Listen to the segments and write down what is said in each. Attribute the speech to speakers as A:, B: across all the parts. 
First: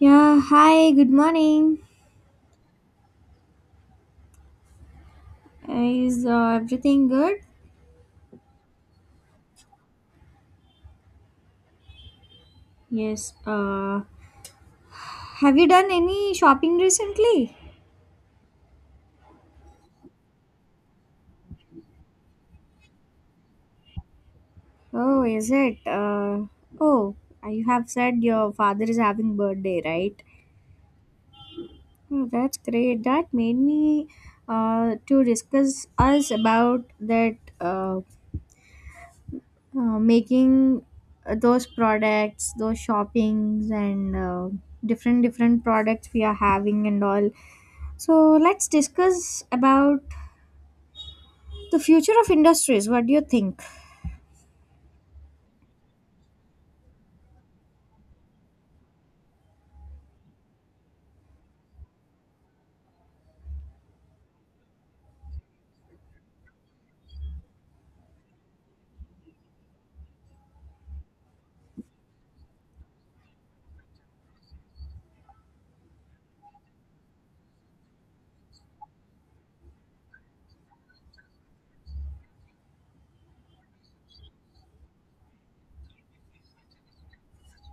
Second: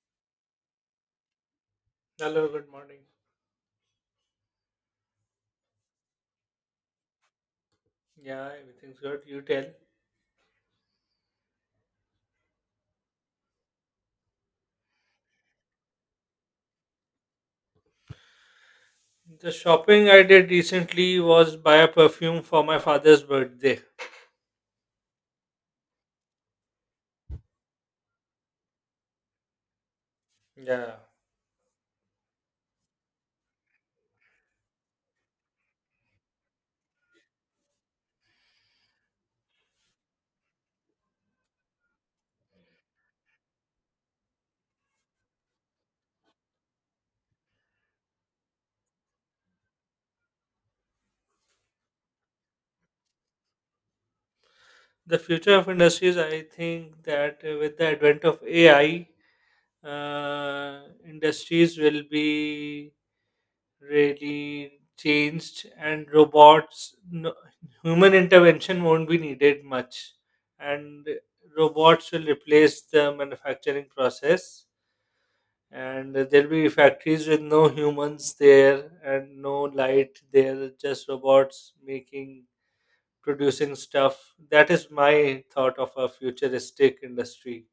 A: Yeah, hi, good morning.
B: Hello, good morning.
A: Is everything good?
B: Yeah, everything's good. You tell.
A: Yes, have you done any shopping recently?
B: The shopping I did recently was buy a perfume for my father's birthday.
A: Oh, is it? Oh, you have said your father is having birthday, right?
B: Yeah.
A: Oh, that's great. That made me to discuss us about that making those products, those shoppings, and different products we are having and all. So let's discuss about the future of industries. What do you think?
B: The future of industries, I think that with the advent of AI, uh, industries will be really changed and robots, no, human intervention won't be needed much. And robots will replace the manufacturing process and there'll be factories with no humans there and no light there, just robots making producing stuff. That is my thought of a futuristic industry.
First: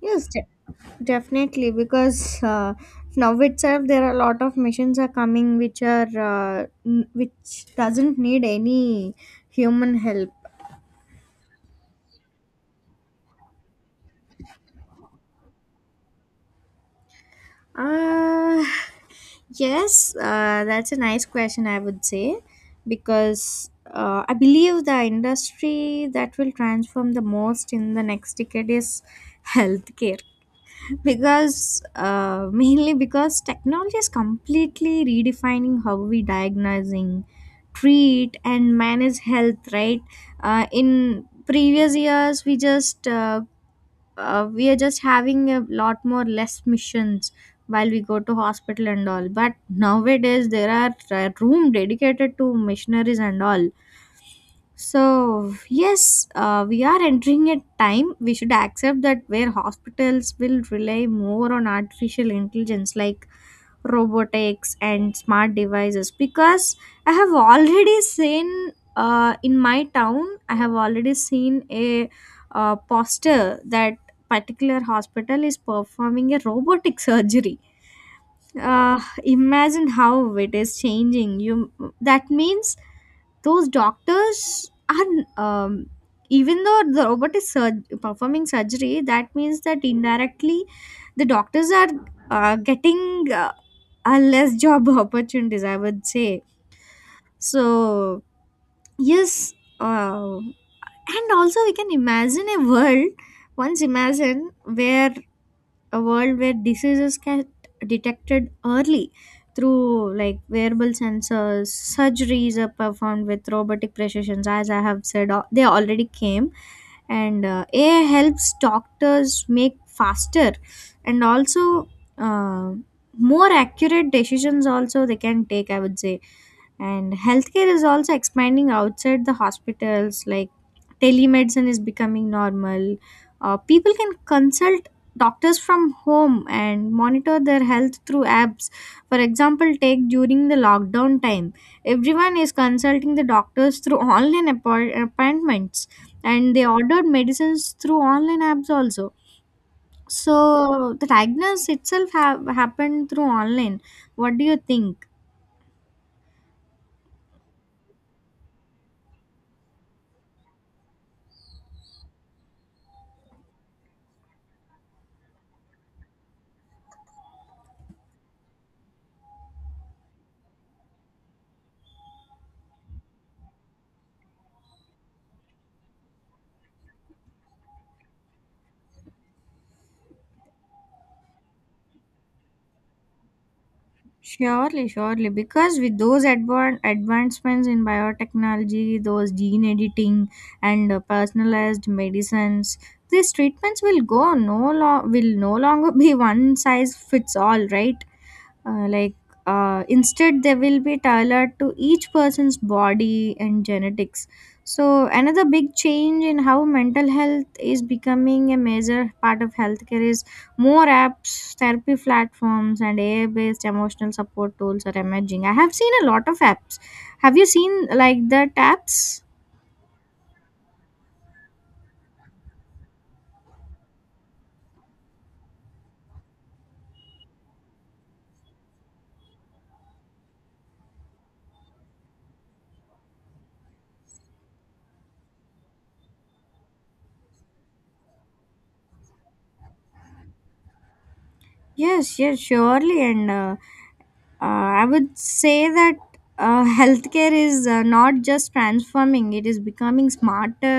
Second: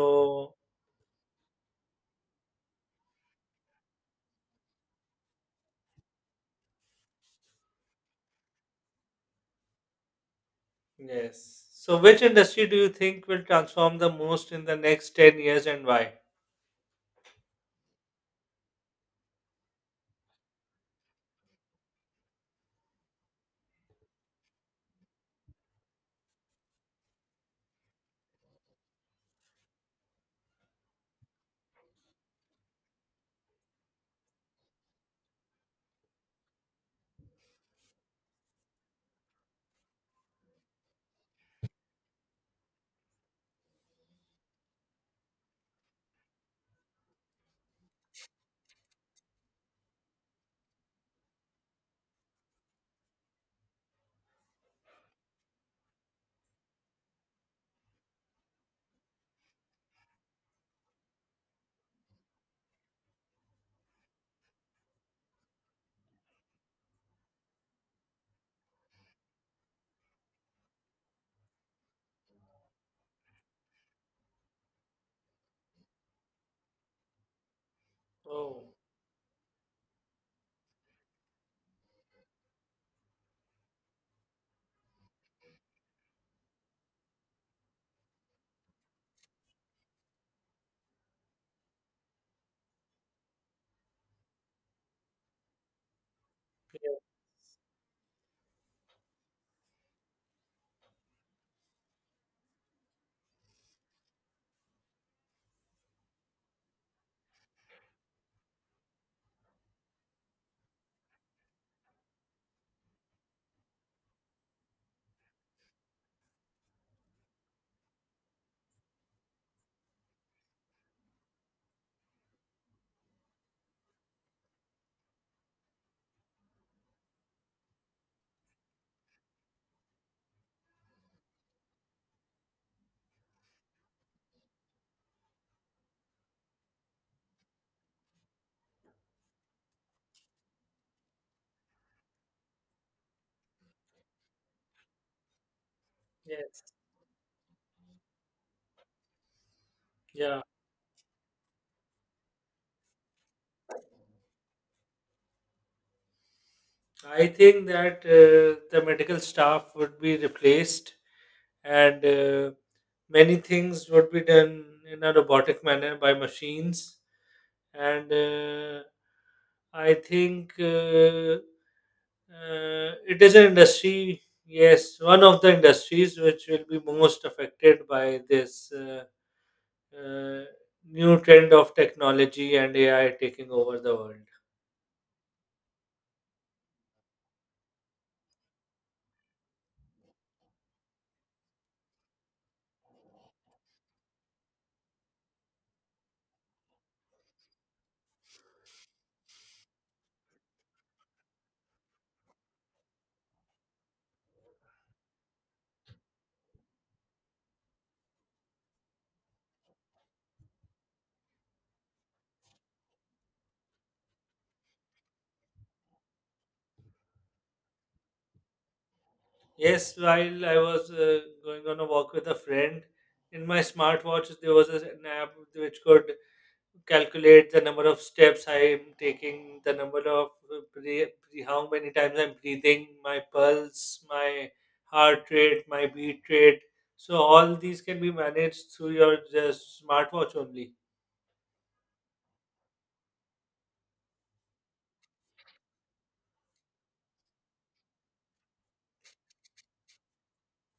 A: Yes, definitely. Because now itself, there are a lot of machines are coming which are which doesn't need any human help.
B: yes, so which industry do you think will transform the most in the next 10 years, and why?
A: Uh, yes, that's a nice question. I would say, because I believe the industry that will transform the most in the next decade is healthcare. Because mainly because technology is completely redefining how we diagnosing, treat, and manage health, right? In previous years, we are just having a lot more less missions while we go to hospital and all. But nowadays, there are room dedicated to missionaries and all. So, yes, we are entering a time we should accept, that where hospitals will rely more on artificial intelligence like robotics and smart devices, because I have already seen in my town, I have already seen a poster that particular hospital is performing a robotic surgery.
B: Oh,
A: Imagine how it is changing. You, that means those doctors are um, even though the robot is performing surgery, that means that indirectly the doctors are getting a less job opportunities, I would say.
B: yeah,
A: So yes, uh, and also we can imagine a world, once imagine where a world where diseases get detected early through like wearable sensors. Surgeries are performed with robotic precisions, as I have said, they already came. And AI helps doctors make faster and also uh, more accurate decisions also they can take, I would say. And healthcare is also expanding outside the hospitals, like telemedicine is becoming normal. People can consult doctors from home and monitor their health through apps. For example, take during the lockdown time, everyone is consulting the doctors through online appointments, and
B: yes,
A: they ordered medicines through online apps also.
B: yeah,
A: So the diagnosis itself have happened through online. What do you think?
B: I think that the medical staff would be replaced, and many things would be done in a robotic manner by machines. And I think it is an industry, yes, one of the industries which will be most affected by this uh, new trend of technology and AI taking over the world.
A: Surely, surely, because with those advancements in biotechnology, those gene editing and personalized medicines, these treatments will go will no longer be one size fits all, right? Like, instead they will be tailored to each person's body and genetics. So another big change in how mental health is becoming a major part of healthcare is, more apps, therapy platforms and AI based emotional support tools are emerging. I have seen a lot of apps. Have you seen like that apps?
B: Yes, while I was going on a walk with a friend, in my smartwatch there was an app which could calculate the number of steps I am taking, the number of breath, how many times I'm breathing, my pulse, my heart rate, my beat rate. So all these can be managed through your just smartwatch only.
A: Yes, yes, surely. And I would say that healthcare is not just transforming, it is becoming smarter,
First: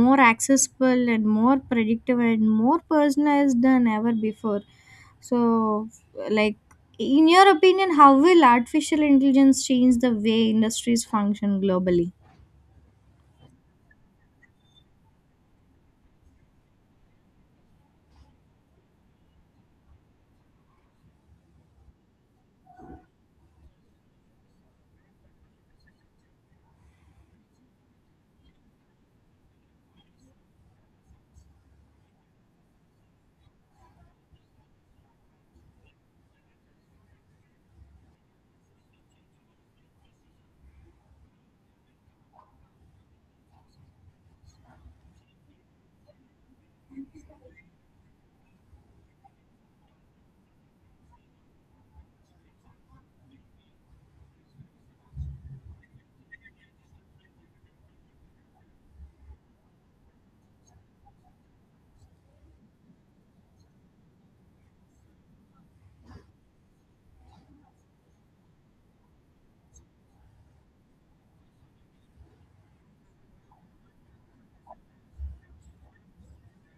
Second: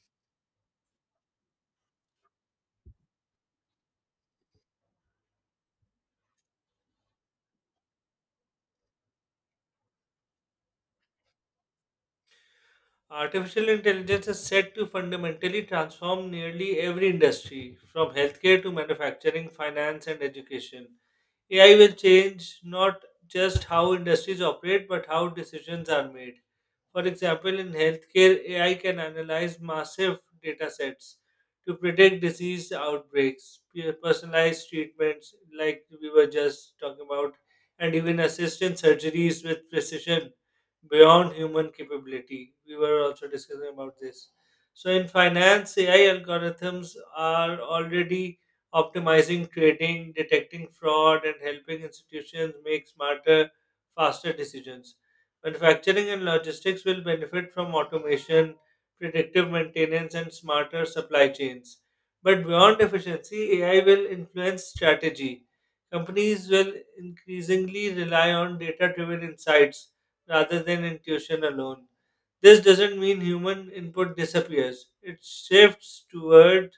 A: more accessible, and more predictive and more personalized than ever before. So, like, in your opinion, how will artificial intelligence change the way industries function globally?
B: Artificial intelligence is said to fundamentally transform nearly every industry, from healthcare to manufacturing, finance, and education. AI will change not just how industries operate, but how decisions are made. For example, in healthcare, AI can analyze massive data sets to predict disease outbreaks, personalized treatments, like we were just talking about, and even assist in surgeries with precision beyond human capability. We were also discussing about this. So, in finance, AI algorithms are already optimizing trading, detecting fraud, and helping institutions make smarter, faster decisions. Manufacturing and logistics will benefit from automation, predictive maintenance, and smarter supply chains. But beyond efficiency, AI will influence strategy. Companies will increasingly rely on data driven insights rather than intuition alone. This doesn't mean human input disappears, it shifts toward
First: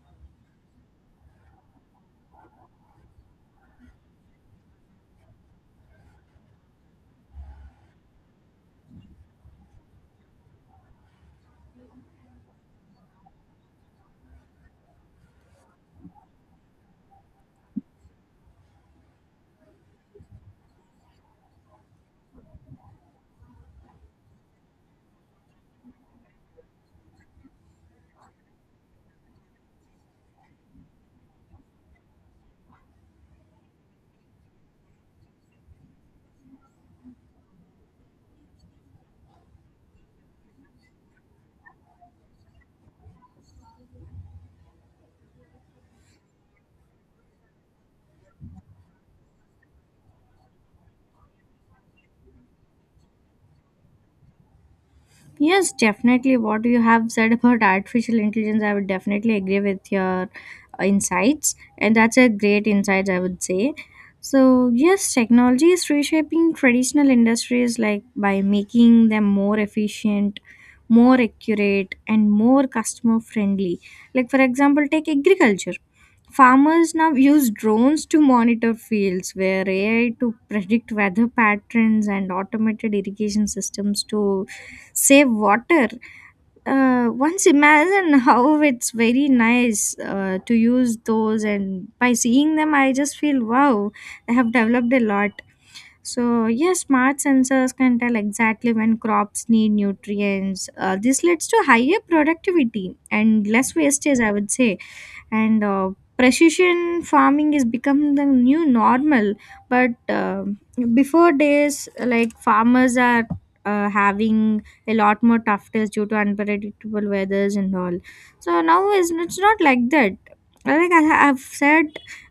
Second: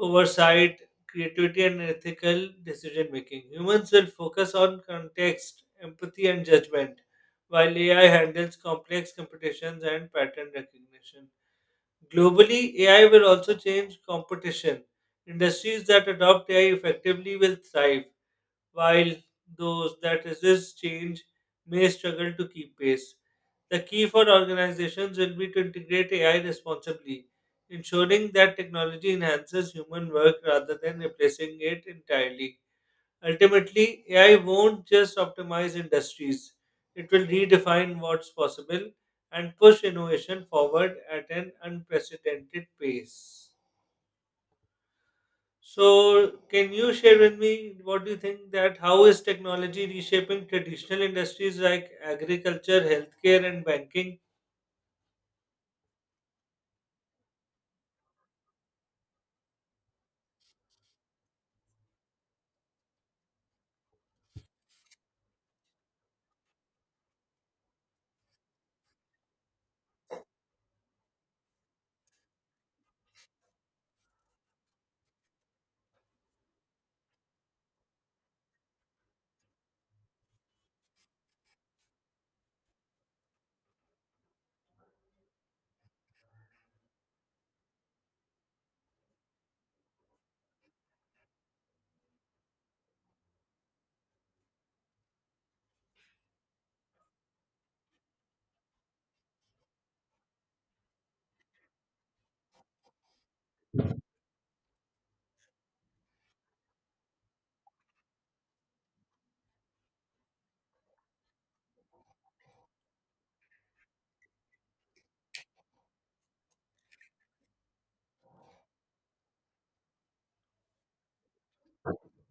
B: oversight, creativity, and ethical decision making. Humans will focus on context, empathy, and judgment, while AI handles complex computations and pattern recognition. Globally, AI will also change competition. Industries that adopt AI effectively will thrive, while those that resist change may struggle to keep pace. The key for organizations will be to integrate AI responsibly, ensuring that technology enhances human work rather than replacing it entirely. Ultimately, AI won't just optimize industries, it will redefine what's possible and push innovation forward at an unprecedented pace. So, can you share with me what do you think, that how is technology reshaping traditional industries like agriculture, healthcare, and banking?
A: Yes, definitely. What you have said about artificial intelligence, I would definitely agree with your insights, and that's a great insight, I would say. So, yes, technology is reshaping traditional industries like by making them more efficient, more accurate, and more customer friendly. Like, for example, take agriculture. Farmers now use drones to monitor fields, where AI to predict weather patterns and automated irrigation systems to save water. Once imagine how it's very nice to use those, and by seeing them, I just feel wow, they have developed a lot. So, yes, smart sensors can tell exactly when crops need nutrients. This leads to higher productivity and less wastage, I would say. And precision farming is become the new normal. But before days, like farmers are having a lot more toughness due to unpredictable weathers and all. So now is, it's not like that. Like I have said,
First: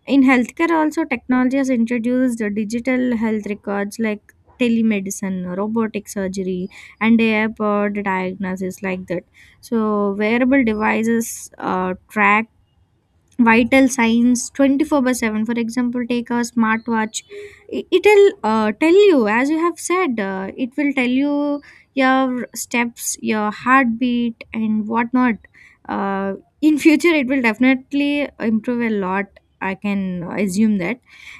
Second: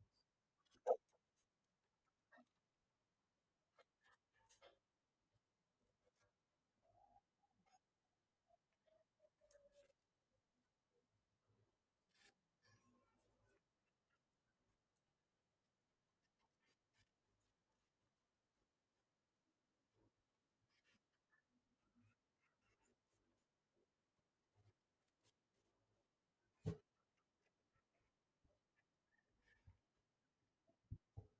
A: in healthcare also, technology has introduced the digital health records like telemedicine, robotic surgery and AI powered diagnosis, like that. So wearable devices track vital signs 24/7. For example, take a smartwatch. It'll tell you, as you have said, it will tell you your steps, your heartbeat and whatnot. uh, in future it will definitely improve a lot. I can assume that.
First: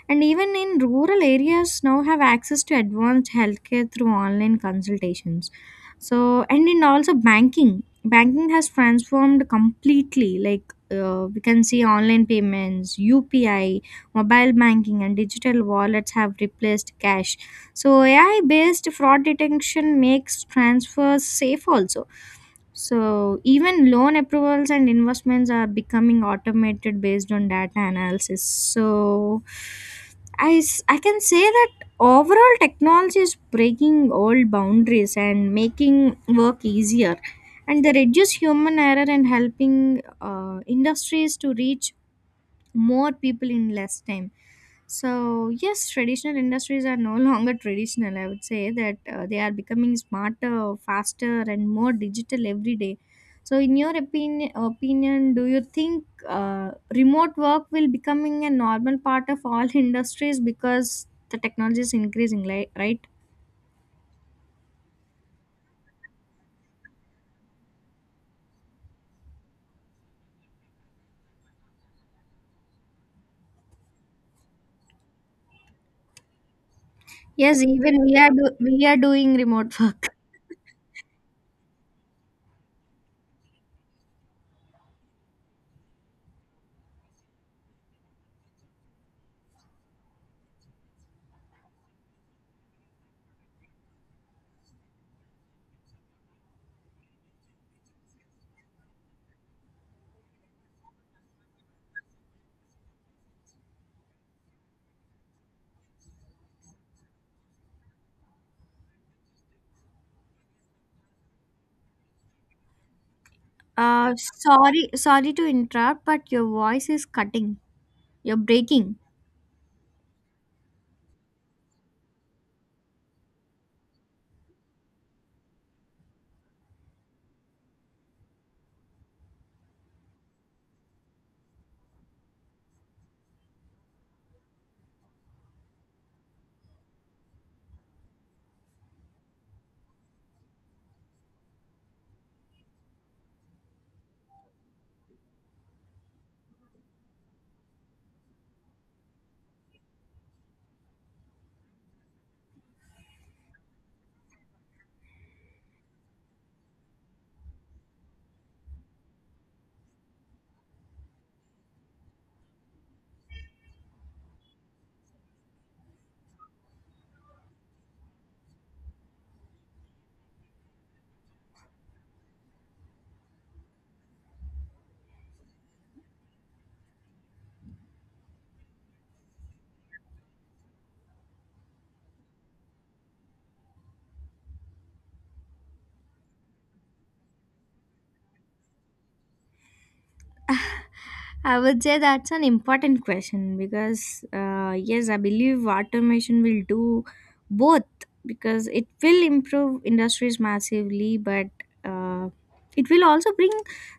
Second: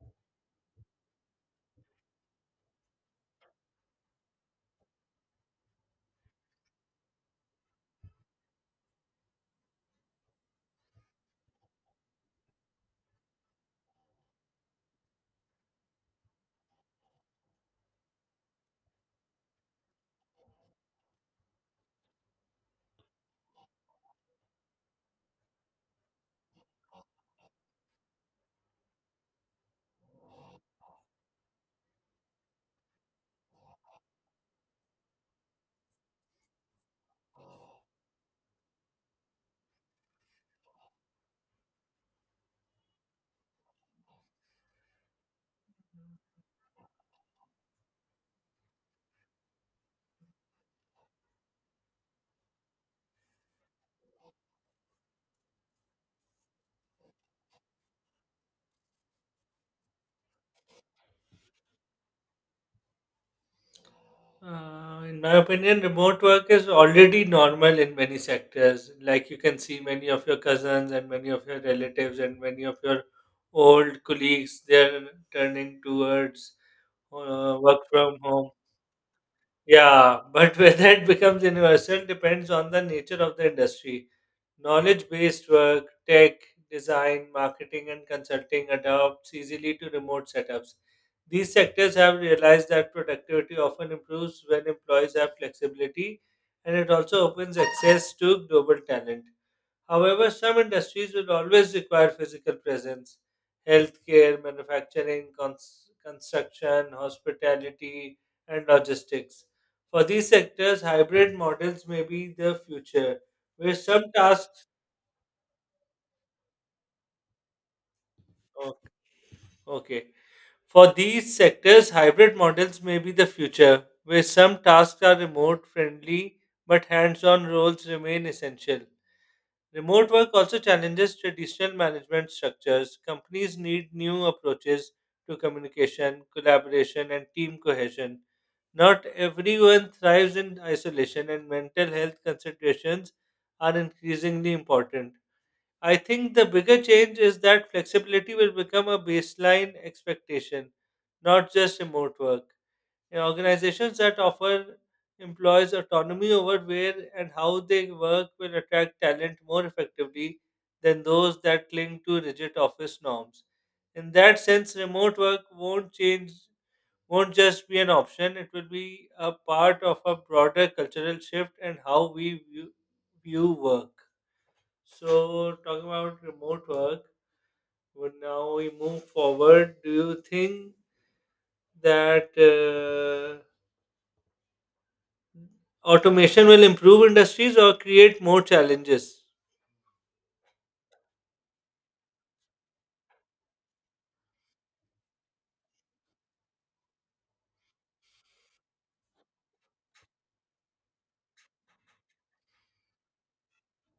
A: And even in rural areas now have access to advanced healthcare through online consultations. So, and in also banking has transformed completely, like we can see online payments, UPI, mobile banking, and digital wallets have replaced cash. So, AI based fraud detection makes transfers safe also. So, even loan approvals and investments are becoming automated based on data analysis. So, I can say that overall technology is breaking old boundaries and making work easier, and they reduce human error and helping industries to reach more people in less time. So yes, traditional industries are no longer traditional, I would say that they are becoming smarter, faster and more digital every day. So, in your opinion, do you think remote work will becoming a normal part of all industries, because the technology is increasing, like, right?
B: In my opinion, remote work is already normal in many sectors. Like, you can see many of your cousins and many of your relatives and many of your old colleagues, they're turning towards
A: Yes,
B: work
A: even we
B: from
A: are
B: home.
A: we are doing remote work.
B: Yeah, but whether it becomes universal depends on the nature of the industry. Knowledge based work, tech, design, marketing, and consulting adopts easily to remote setups. These sectors have realized that productivity often improves when employees have flexibility, and it also opens access to global talent. However, some industries will always require physical presence. Healthcare, manufacturing, construction, hospitality, and logistics. For these sectors, hybrid models may be the future, where some
A: uh
B: tasks
A: Sorry, sorry to interrupt, but your voice is cutting. You're
B: O-
A: breaking.
B: okay. For these sectors, hybrid models may be the future, where some tasks are remote friendly but hands on roles remain essential. Remote work also challenges traditional management structures. Companies need new approaches to communication, collaboration, and team cohesion. Not everyone thrives in isolation, and mental health considerations are increasingly important. I think the bigger change is that flexibility will become a baseline expectation, not just remote work. And organizations that offer employees autonomy over where and how they work will attract talent more effectively than those that cling to rigid office norms. In that sense, remote work won't just be an option, it will be a part of a broader cultural shift and how we view work. So, talking about remote work, when now we move forward, do you think that automation will improve industries or create more challenges?
A: I would say that's an important question because, yes, I believe automation will do both, because it will improve industries massively, but uh, it will also bring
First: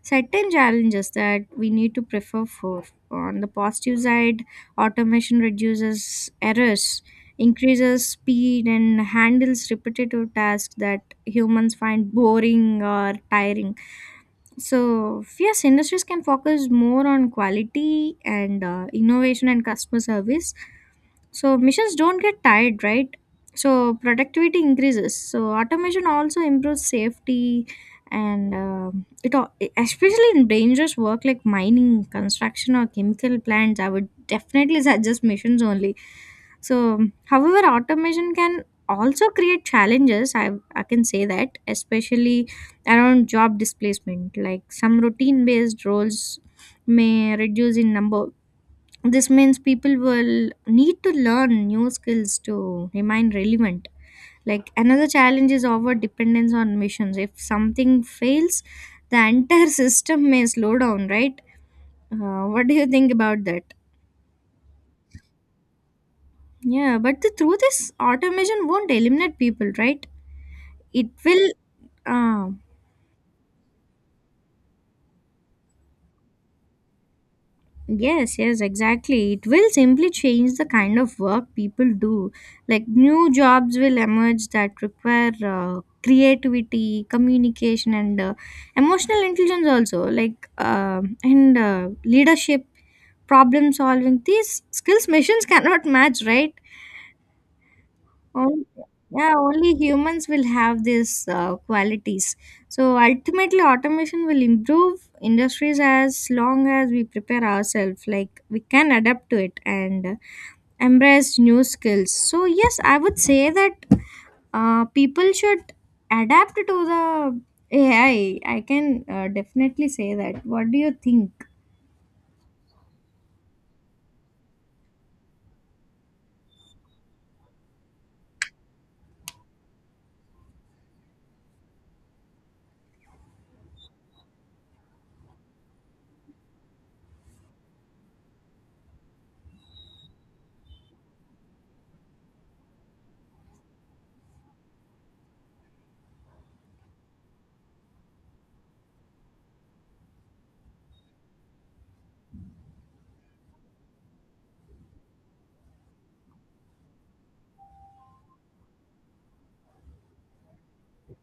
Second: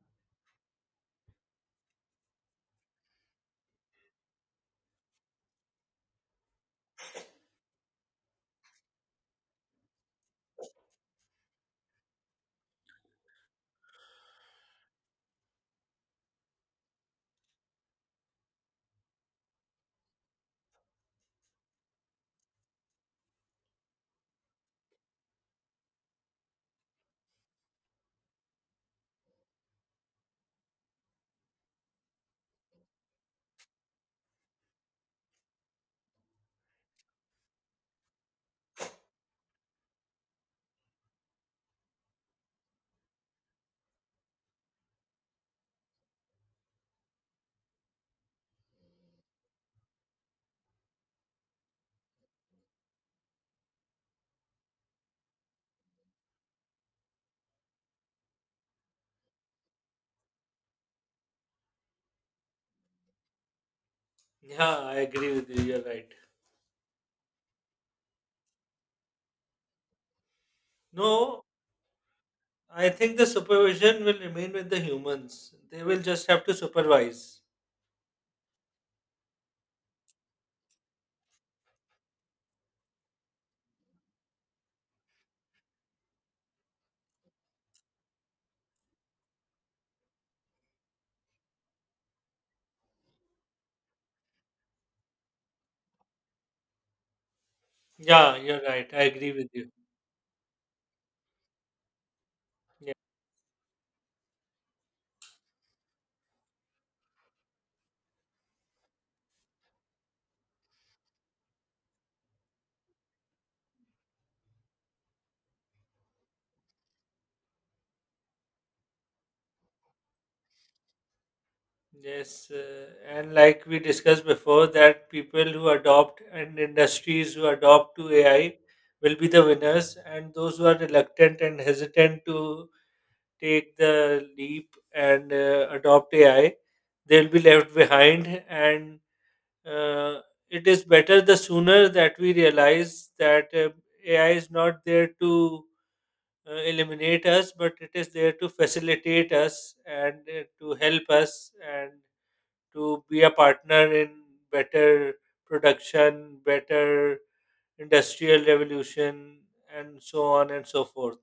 A: certain challenges that we need to prefer for. On the positive side, automation reduces errors, increases speed, and handles repetitive tasks that humans find boring or tiring. So, yes, industries can focus more on quality and innovation and customer service, so missions don't get tired, right? So productivity increases. So automation also improves safety, especially in dangerous work like mining, construction, or chemical plants. I would definitely suggest missions only. So, however, automation can also create challenges. I can say that, especially around job displacement. Like some routine-based roles may reduce in number. This means people will need to learn new skills to remain relevant. Like, another challenge is our dependence on missions. If something fails, the entire system may slow down, right? What do you think about that?
B: Yeah, I agree with you. You're right.
A: Yeah, but the truth is, automation won't eliminate people, right? It
B: No,
A: will. Uh,
B: I think the supervision will remain with the humans. They will just have to supervise.
A: Yes, yes, exactly. It will simply change the kind of work people do. Like new jobs will emerge that require creativity, communication, and emotional intelligence also. Like and leadership, problem solving. These skills machines cannot match, right?
B: Yeah, you're
A: On-
B: right. I
A: yeah,
B: agree with you.
A: only humans will have these qualities. So ultimately, automation will improve industries as long as we prepare ourselves. Like we can adapt to it and embrace new skills. So yes, I would say that people should adapt to the AI. I can definitely say that. What do you think?
B: Yes, and like we discussed before, that people who adopt and industries who adopt to AI will be the winners, and those who are reluctant and hesitant to take the leap and adopt AI, they'll be left behind. And uh, it is better the sooner that we realize that AI is not there to eliminate us, but it is there to facilitate us and to help us and to be a partner in better production, better industrial revolution, and so on and so forth.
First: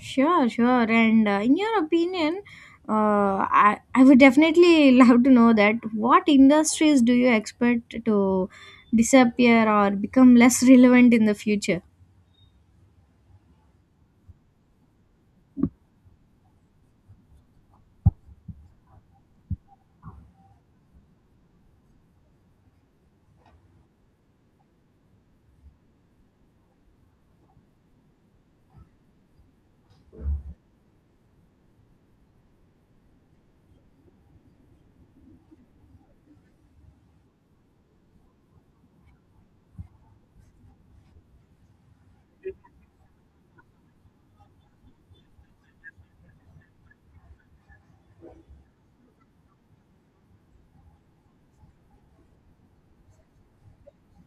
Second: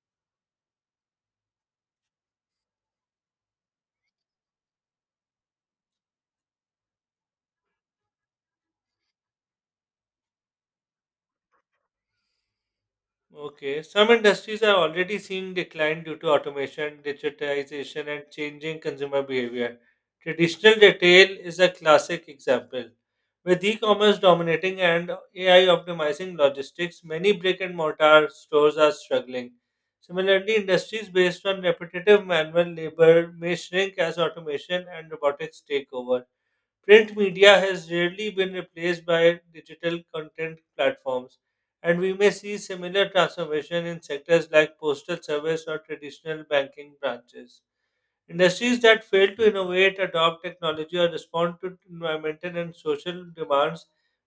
A: Sure, sure. And in your opinion, uh, I would definitely love to know that, what industries do you expect to disappear or become less relevant in the future?
B: Okay. Some industries are already seeing decline due to automation, digitization, and changing consumer behavior. Traditional retail is a classic example. With e commerce dominating and AI optimizing logistics, many brick and mortar stores are struggling. Similarly, industries based on repetitive manual labor may shrink as automation and robotics take over. Print media has rarely been replaced by digital content platforms, and we may see similar transformation in sectors like postal service or traditional banking branches. Industries that fail to innovate, adopt technology, or respond to environmental and social demands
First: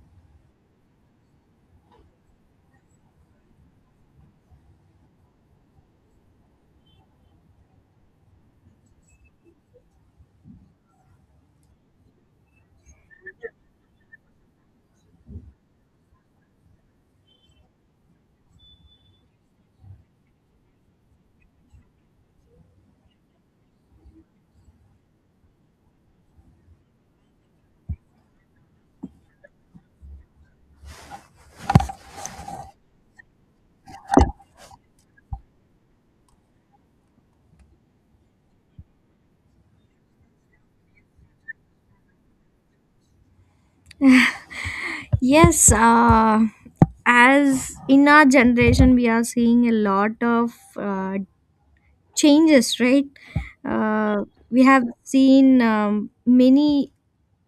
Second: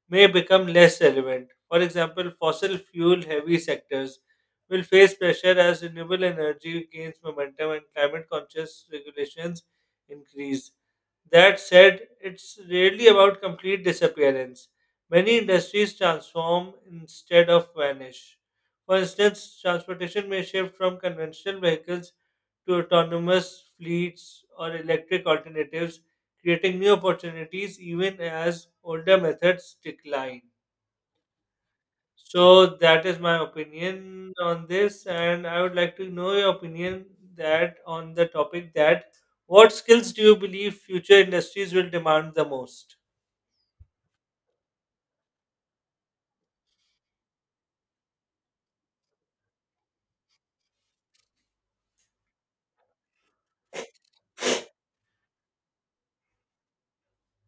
B: may become less relevant. For example, fossil fuel heavy sectors will face pressure as renewable energy gains momentum and climate conscious regulations increase. That said, it's rarely about complete disappearance. Many industries transform instead of vanish. For instance, transportation may shift from conventional vehicles to autonomous fleets or electric alternatives, creating new opportunities even as older methods decline. So that is my opinion on this, and I would like to know your opinion, that on the topic that what skills do you believe future industries will demand the most?
A: Yes, as in our generation we are seeing a lot of changes, right? uh, we have seen many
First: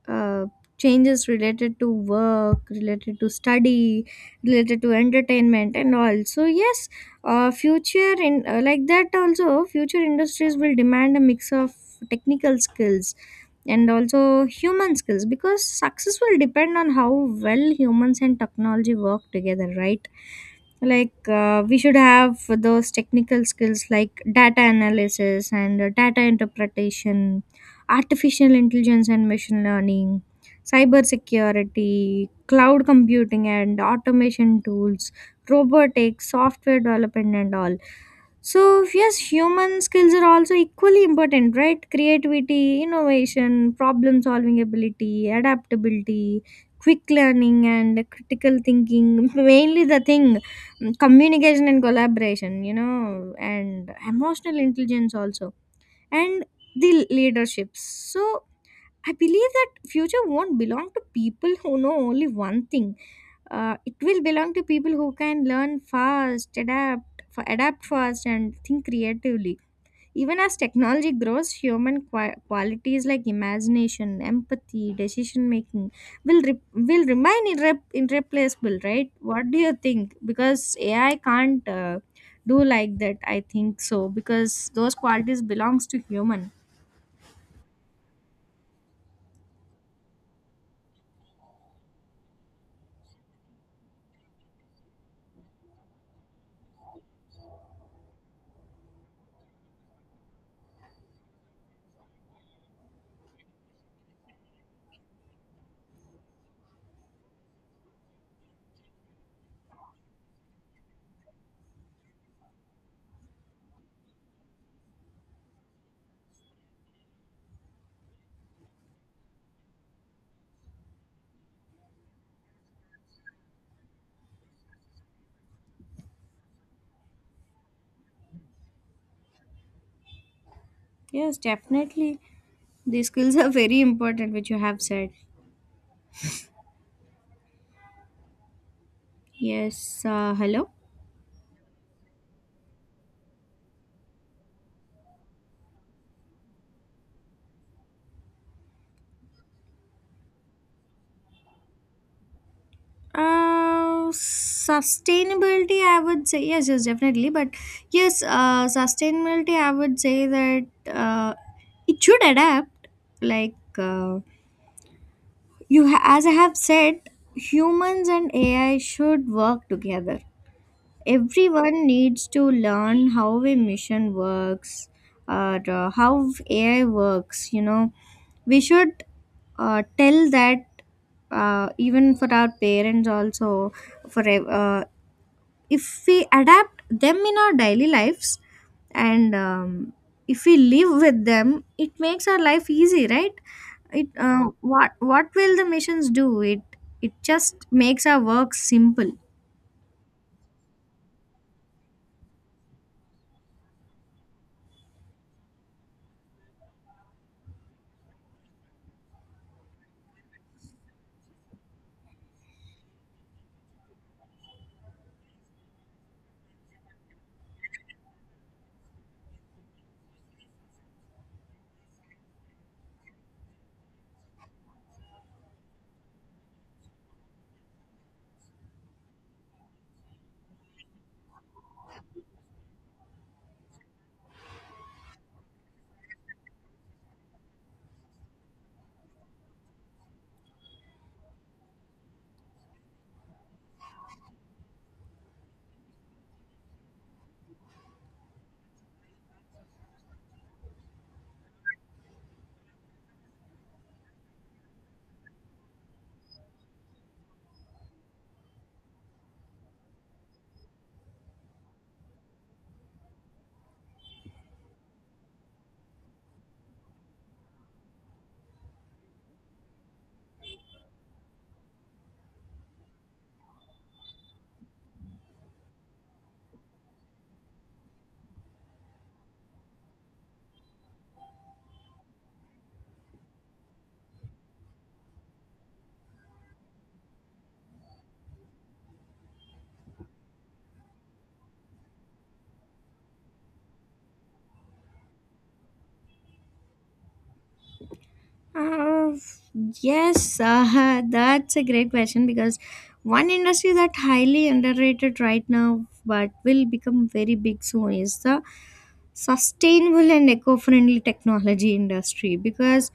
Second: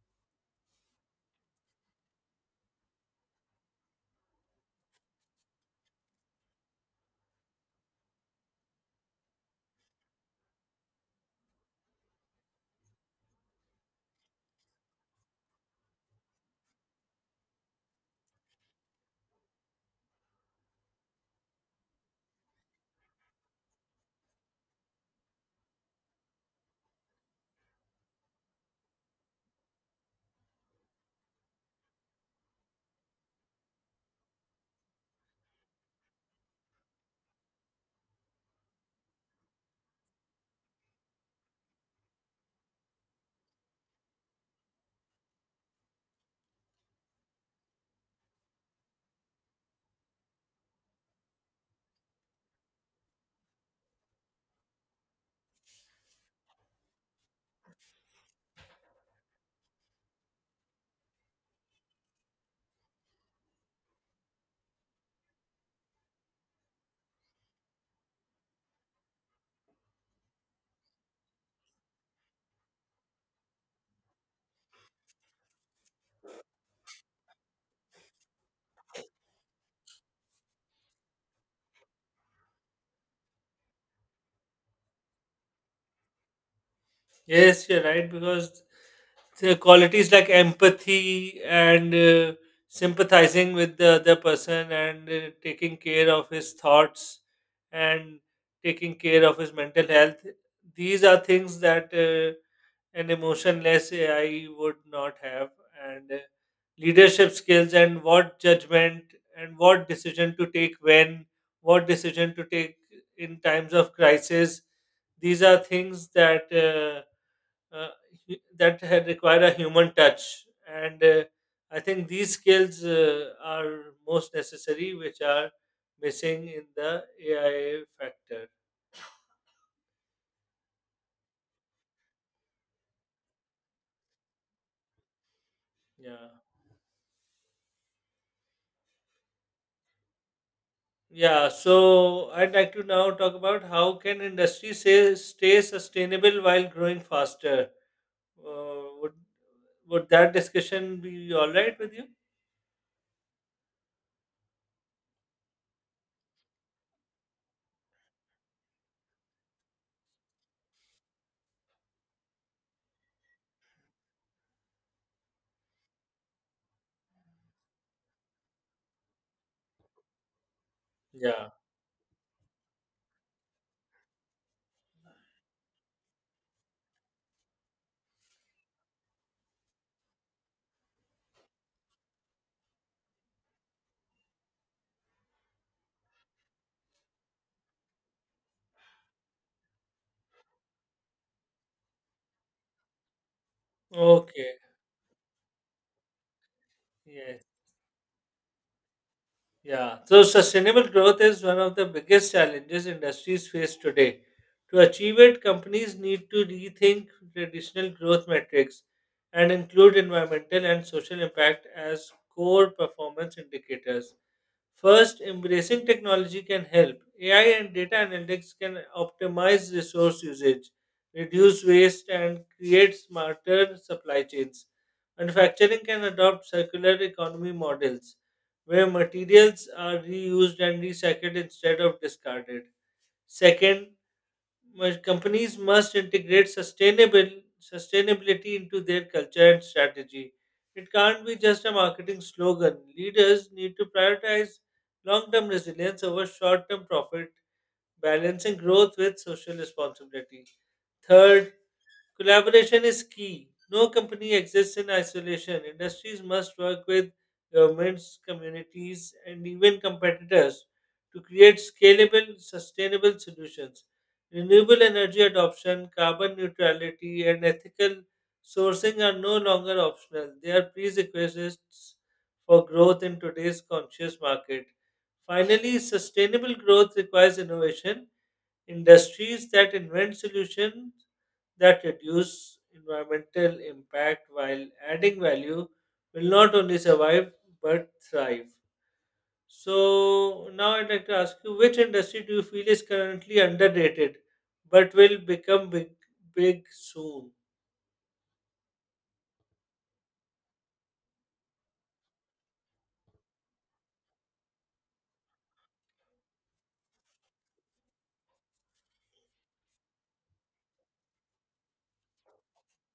A: uh, changes related to work, related to study, related to entertainment and all. So yes, future in like that also, future industries will demand a mix of technical skills and also human skills, because success will depend on how well humans and technology work together, right? Like, we should have those technical skills like data analysis and data interpretation, artificial intelligence and machine learning, cyber security, cloud computing and automation tools, robotics, software development, and all. So, yes, human skills are also equally important, right? Creativity, innovation, problem solving ability, adaptability, quick learning, and critical thinking. Mainly the thing, communication and collaboration, and emotional intelligence also and the leaderships. So I believe that future won't belong to people who know only one thing. It will belong to people who can learn fast, adapt, adapt fast, and think creatively. Even as technology grows, human qualities like imagination, empathy, decision making will re- will remain irreplaceable, right? What do you think? Because AI can't do like that. I think so because those qualities belongs to human.
B: Yes, you're right, because so qualities like empathy and sympathizing with the other person and taking care of his thoughts and taking care of his mental health, these are things that an emotionless AI would not have. And leadership skills, and what judgment and what decision to take when, what decision to take in times of crisis, these are things that uh, that had require a human touch. And I think these skills are most necessary, which are missing in the AI factor.
A: Yes, definitely. The skills are very important, which you have said.
B: Yeah.
A: Yes, hello.
B: Yeah, so I'd like to now talk about how can industry say, stay sustainable while growing faster. Would that discussion be all right with you?
A: Sustainability, I would say, yes, yes, definitely. But yes, sustainability, I would say that it should adapt. Like, as I have said, humans and AI should work together.
B: Yeah.
A: Everyone needs to learn how a mission works or how AI works, we should tell that, even for our parents also. for ev- uh, if we adapt them in our daily lives, and if we live with them, it makes our life easy, right? It
B: Okay.
A: what will the machines do it, it
B: Yes.
A: just makes our work simple.
B: Yeah, so sustainable growth is one of the biggest challenges industries face today. To achieve it, companies need to rethink traditional growth metrics and include environmental and social impact as core performance indicators. First, embracing technology can help. AI and data analytics can optimize resource usage, reduce waste, and create smarter supply chains. Manufacturing can adopt circular economy models where materials are reused and recycled instead of discarded. Second, well, companies must integrate sustainable sustainability into their culture and strategy. It can't be just a marketing slogan. Leaders need to prioritize long-term resilience over short-term profit, balancing growth with social responsibility. Third, collaboration is key. No company exists in isolation. Industries must work with governments, communities, and even competitors to create scalable, sustainable solutions. Renewable energy adoption, carbon neutrality, and ethical sourcing are no longer optional. They are prerequisites for growth in today's conscious market. Finally, sustainable growth requires innovation. Industries that invent solutions that reduce environmental impact while adding value will not only survive but thrive. So, now I'd like to ask you, which industry do you feel is currently underrated but will become big soon?
A: Uh, yes, that's a great question because one industry that highly underrated right now but will become very big soon is the sustainable and eco-friendly technology industry, because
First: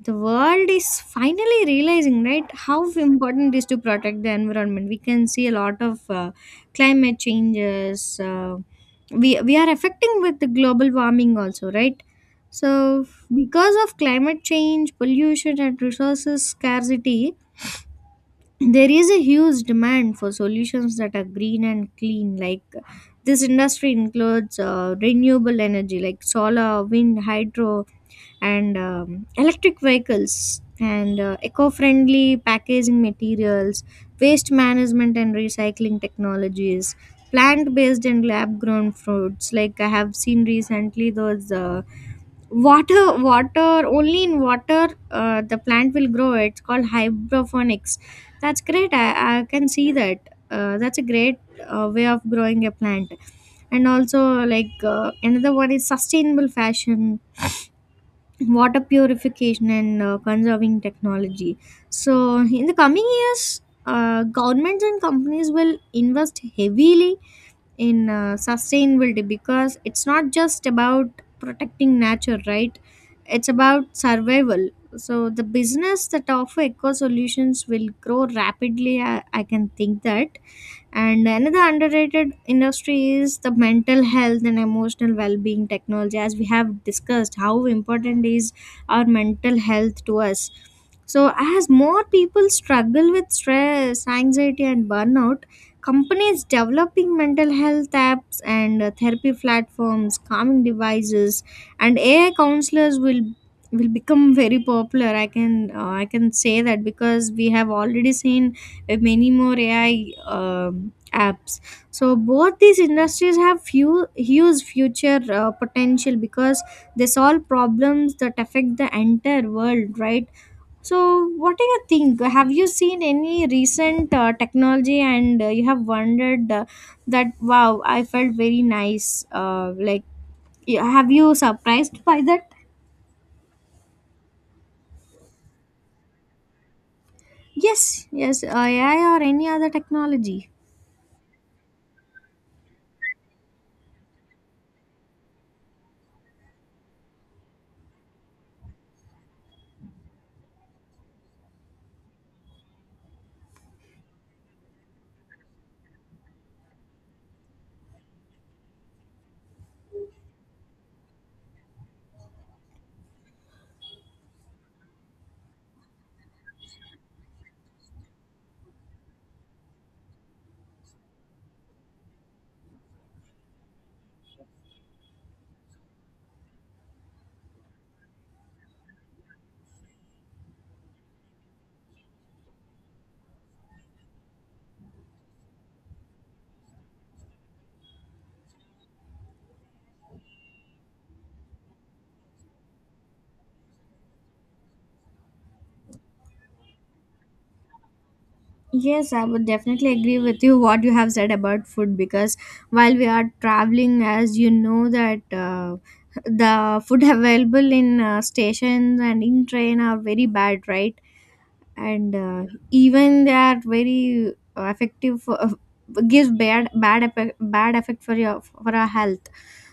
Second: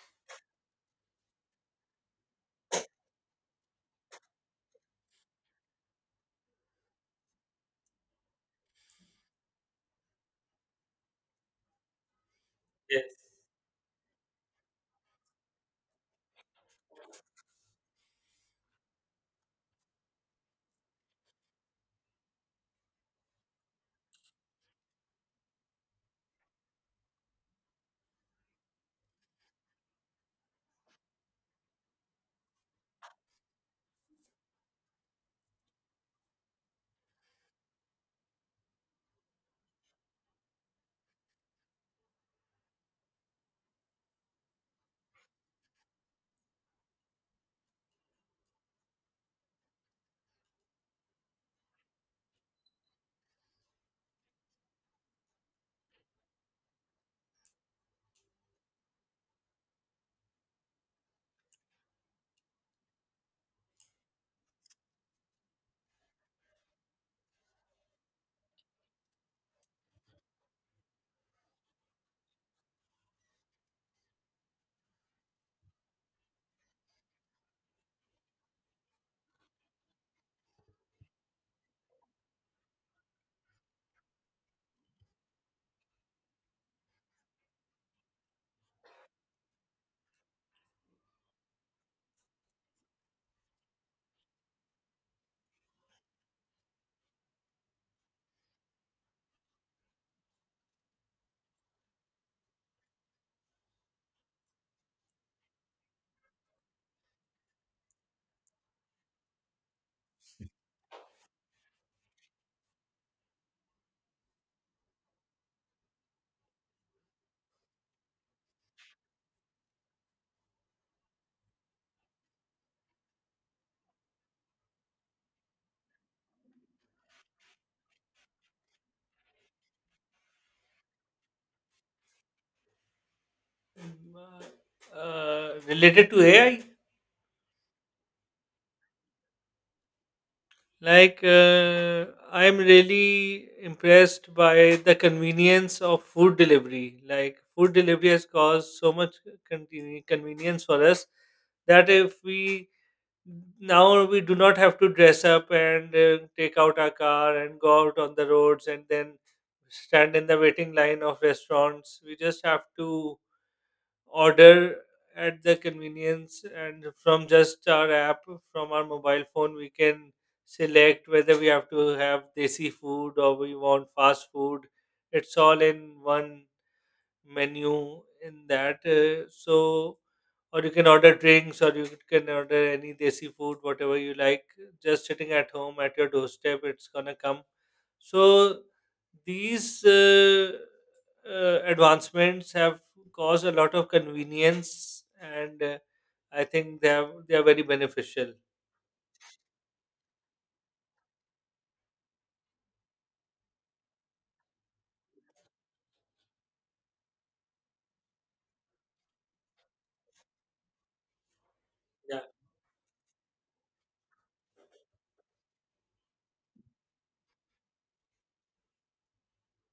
A: the world is finally realizing, right, how important it is to protect the environment. We can see a lot of climate changes. We are affecting with the global warming also, right? So
B: Yes.
A: because of climate change, pollution and resources scarcity, there is a huge demand for solutions that are green and clean. Like, this industry includes renewable energy like solar, wind, hydro, and electric vehicles, and eco-friendly packaging materials, waste management and recycling technologies, plant-based and lab-grown fruits. Like, I have seen recently those, water only in water, the plant will grow. It's called hydroponics. That's great. I can see that that's a great way of growing a plant. And also, like, another one is sustainable fashion, water purification and conserving technology. So, in the coming years, governments and companies will invest heavily in sustainability, because it's not just about protecting nature, right? It's about survival. So, the business that offer eco solutions will grow rapidly. I can think that. And another underrated industry is the mental health and emotional well-being technology. As we have discussed, how important is our mental health to us. So, as more people struggle with stress, anxiety, and burnout, companies developing mental health apps and therapy platforms, calming devices, and AI counselors will become very popular. I can say that, because we have already seen many more AI apps. So both these industries have few huge future potential, because they solve problems that affect the entire world, right? So what do you think? Have you seen any recent technology and you have wondered that wow, I felt very nice. Like, have you surprised by that?
B: Mm. Related to AI?
A: Yes, yes, AI or any other technology.
B: Like, I'm really impressed by the convenience of food delivery. Like, food delivery has caused so much convenience for us, that if we now we do not have to dress up and take out our car and go out on the roads and then stand in the waiting line of restaurants. We just have to order at the convenience, and from just our app, from our mobile phone, we can select whether we have to have desi food or we want fast food. It's all in one menu in that. So, or you can order drinks, or you can order any desi food, whatever you like. Just sitting at home at your doorstep, it's gonna come. So, these advancements have caused a lot of convenience, and I think they are very beneficial.
A: Yes, I would definitely agree with you what you have said about food, because while we are traveling, as you know that, the food available in stations and in train are very bad, right? And
B: Yeah.
A: even they are very effective for, gives bad effect, bad effect for your for our health.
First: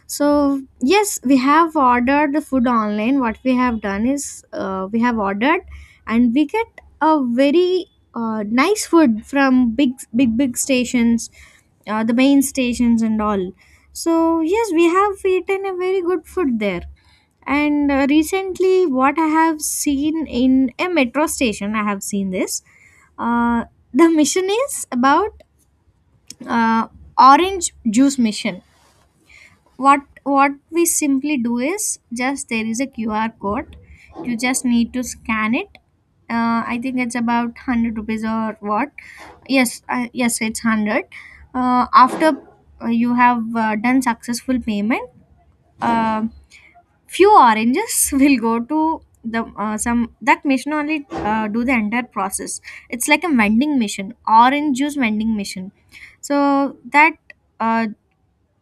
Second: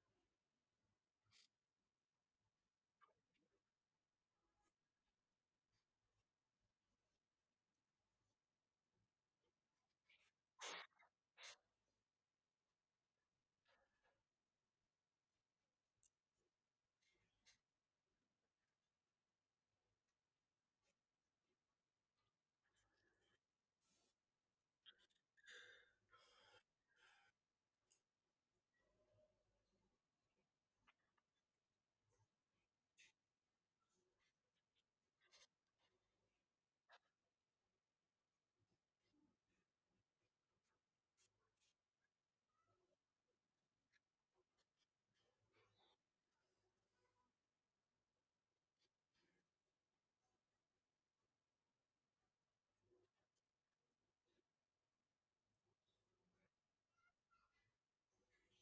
A: So yes, we have ordered the food online. What we have done is, we have ordered, and we get a very nice food from big, big, big stations, the main stations and all. So yes, we have eaten a very good food there. And recently, what I have seen in a metro station, I have seen this. Uh, the mission is about uh, orange juice mission. What we simply do is, just there is a QR code, you just need to scan it. I think it's about 100 rupees or what. Yes, yes, it's 100. After you have done successful payment, uh, few oranges will go to the, some that machine only do the entire process. It's like a vending machine, orange juice vending machine. So that, uh,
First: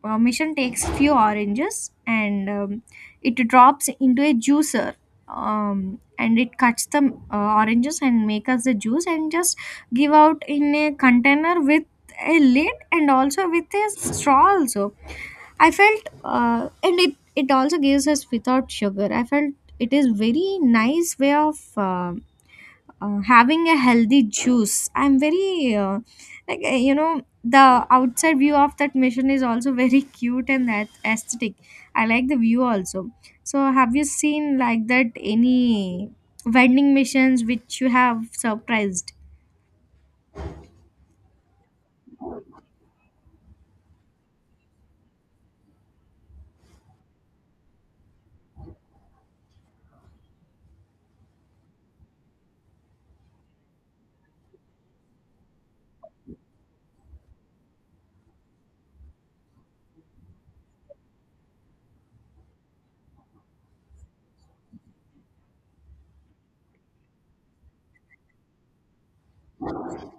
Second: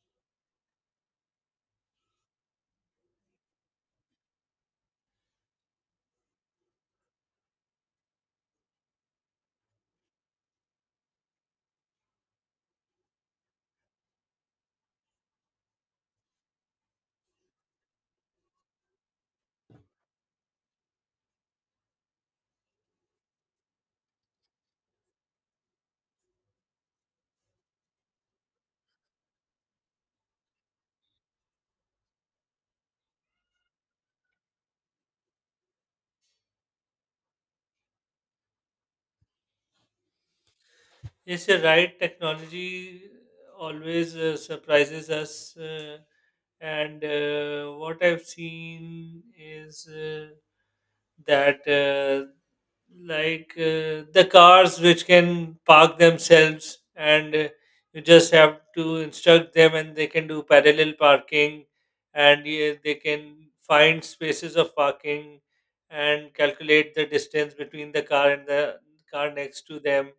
A: mission takes few oranges, and it drops into a juicer, and it cuts the oranges and make us the juice and just give out in a container with a lid and also with a straw also. I felt, and it also gives us without sugar. I felt it is very nice way of um having a healthy juice. I'm very like, you know, the outside view of that mission is also very cute and that aesthetic. I like the view also. So have you seen like that any vending missions which you have surprised?
B: Yes, you're right. Technology always surprises us. And what I've seen is that the cars which can park themselves, and you just have to instruct them, and they can do parallel parking, and they can find spaces of parking and calculate the distance between the car and the car next to them.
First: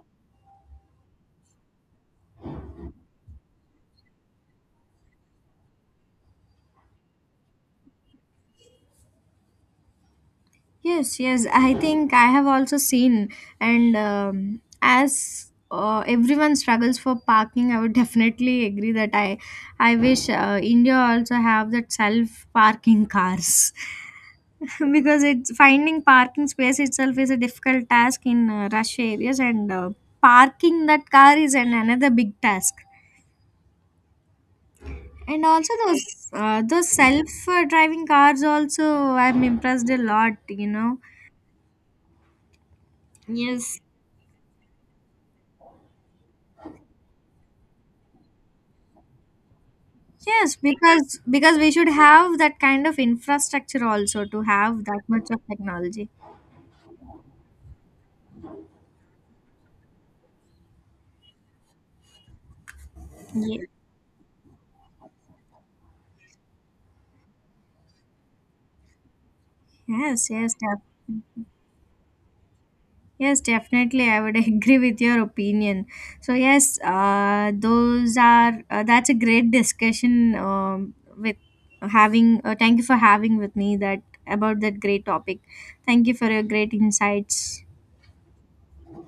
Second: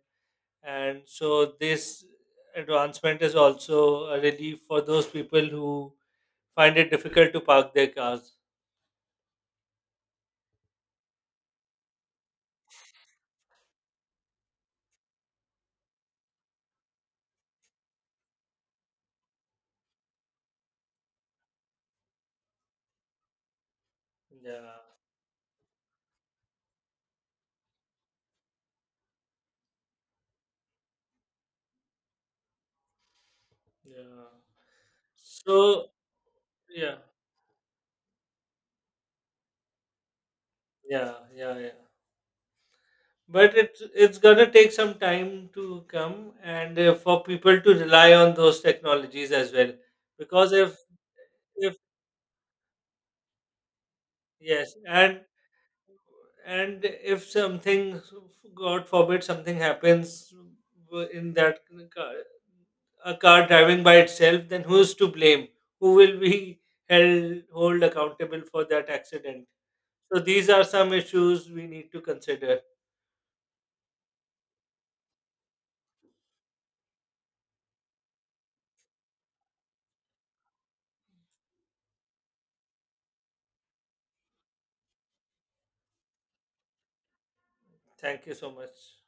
B: And so this advancement is also a relief for those people who find it difficult to park their cars.
A: Yes, yes, I think I have also seen. And as everyone struggles for parking, I would definitely agree that I wish India also have that self parking cars.
B: Yeah,
A: Because it's finding parking space itself is a difficult task in rush areas, and parking that car is another big task.
B: yeah.
A: And also
B: So
A: those
B: yeah,
A: self driving cars also, I'm impressed a lot, you know.
B: yeah, yeah. Yeah, but
A: Yes.
B: it's gonna take some time to come, and for people to rely on those technologies as well, because
A: Yes, because, we
B: if
A: should have that kind of infrastructure also to
B: yes.
A: have that
B: and
A: much of technology.
B: and if something, god forbid, something happens in that car a car
A: Yes.
B: driving by itself, then who's to blame? Who will be held hold accountable for that accident? So
A: Yes,
B: these
A: yes,
B: are some
A: definitely.
B: issues we need to consider.
A: Yes, definitely. I would agree with your opinion. So yes, those are that's a great discussion with having. Thank you for having with me that about that great topic. Thank you for your great insights.
B: Thank you so much.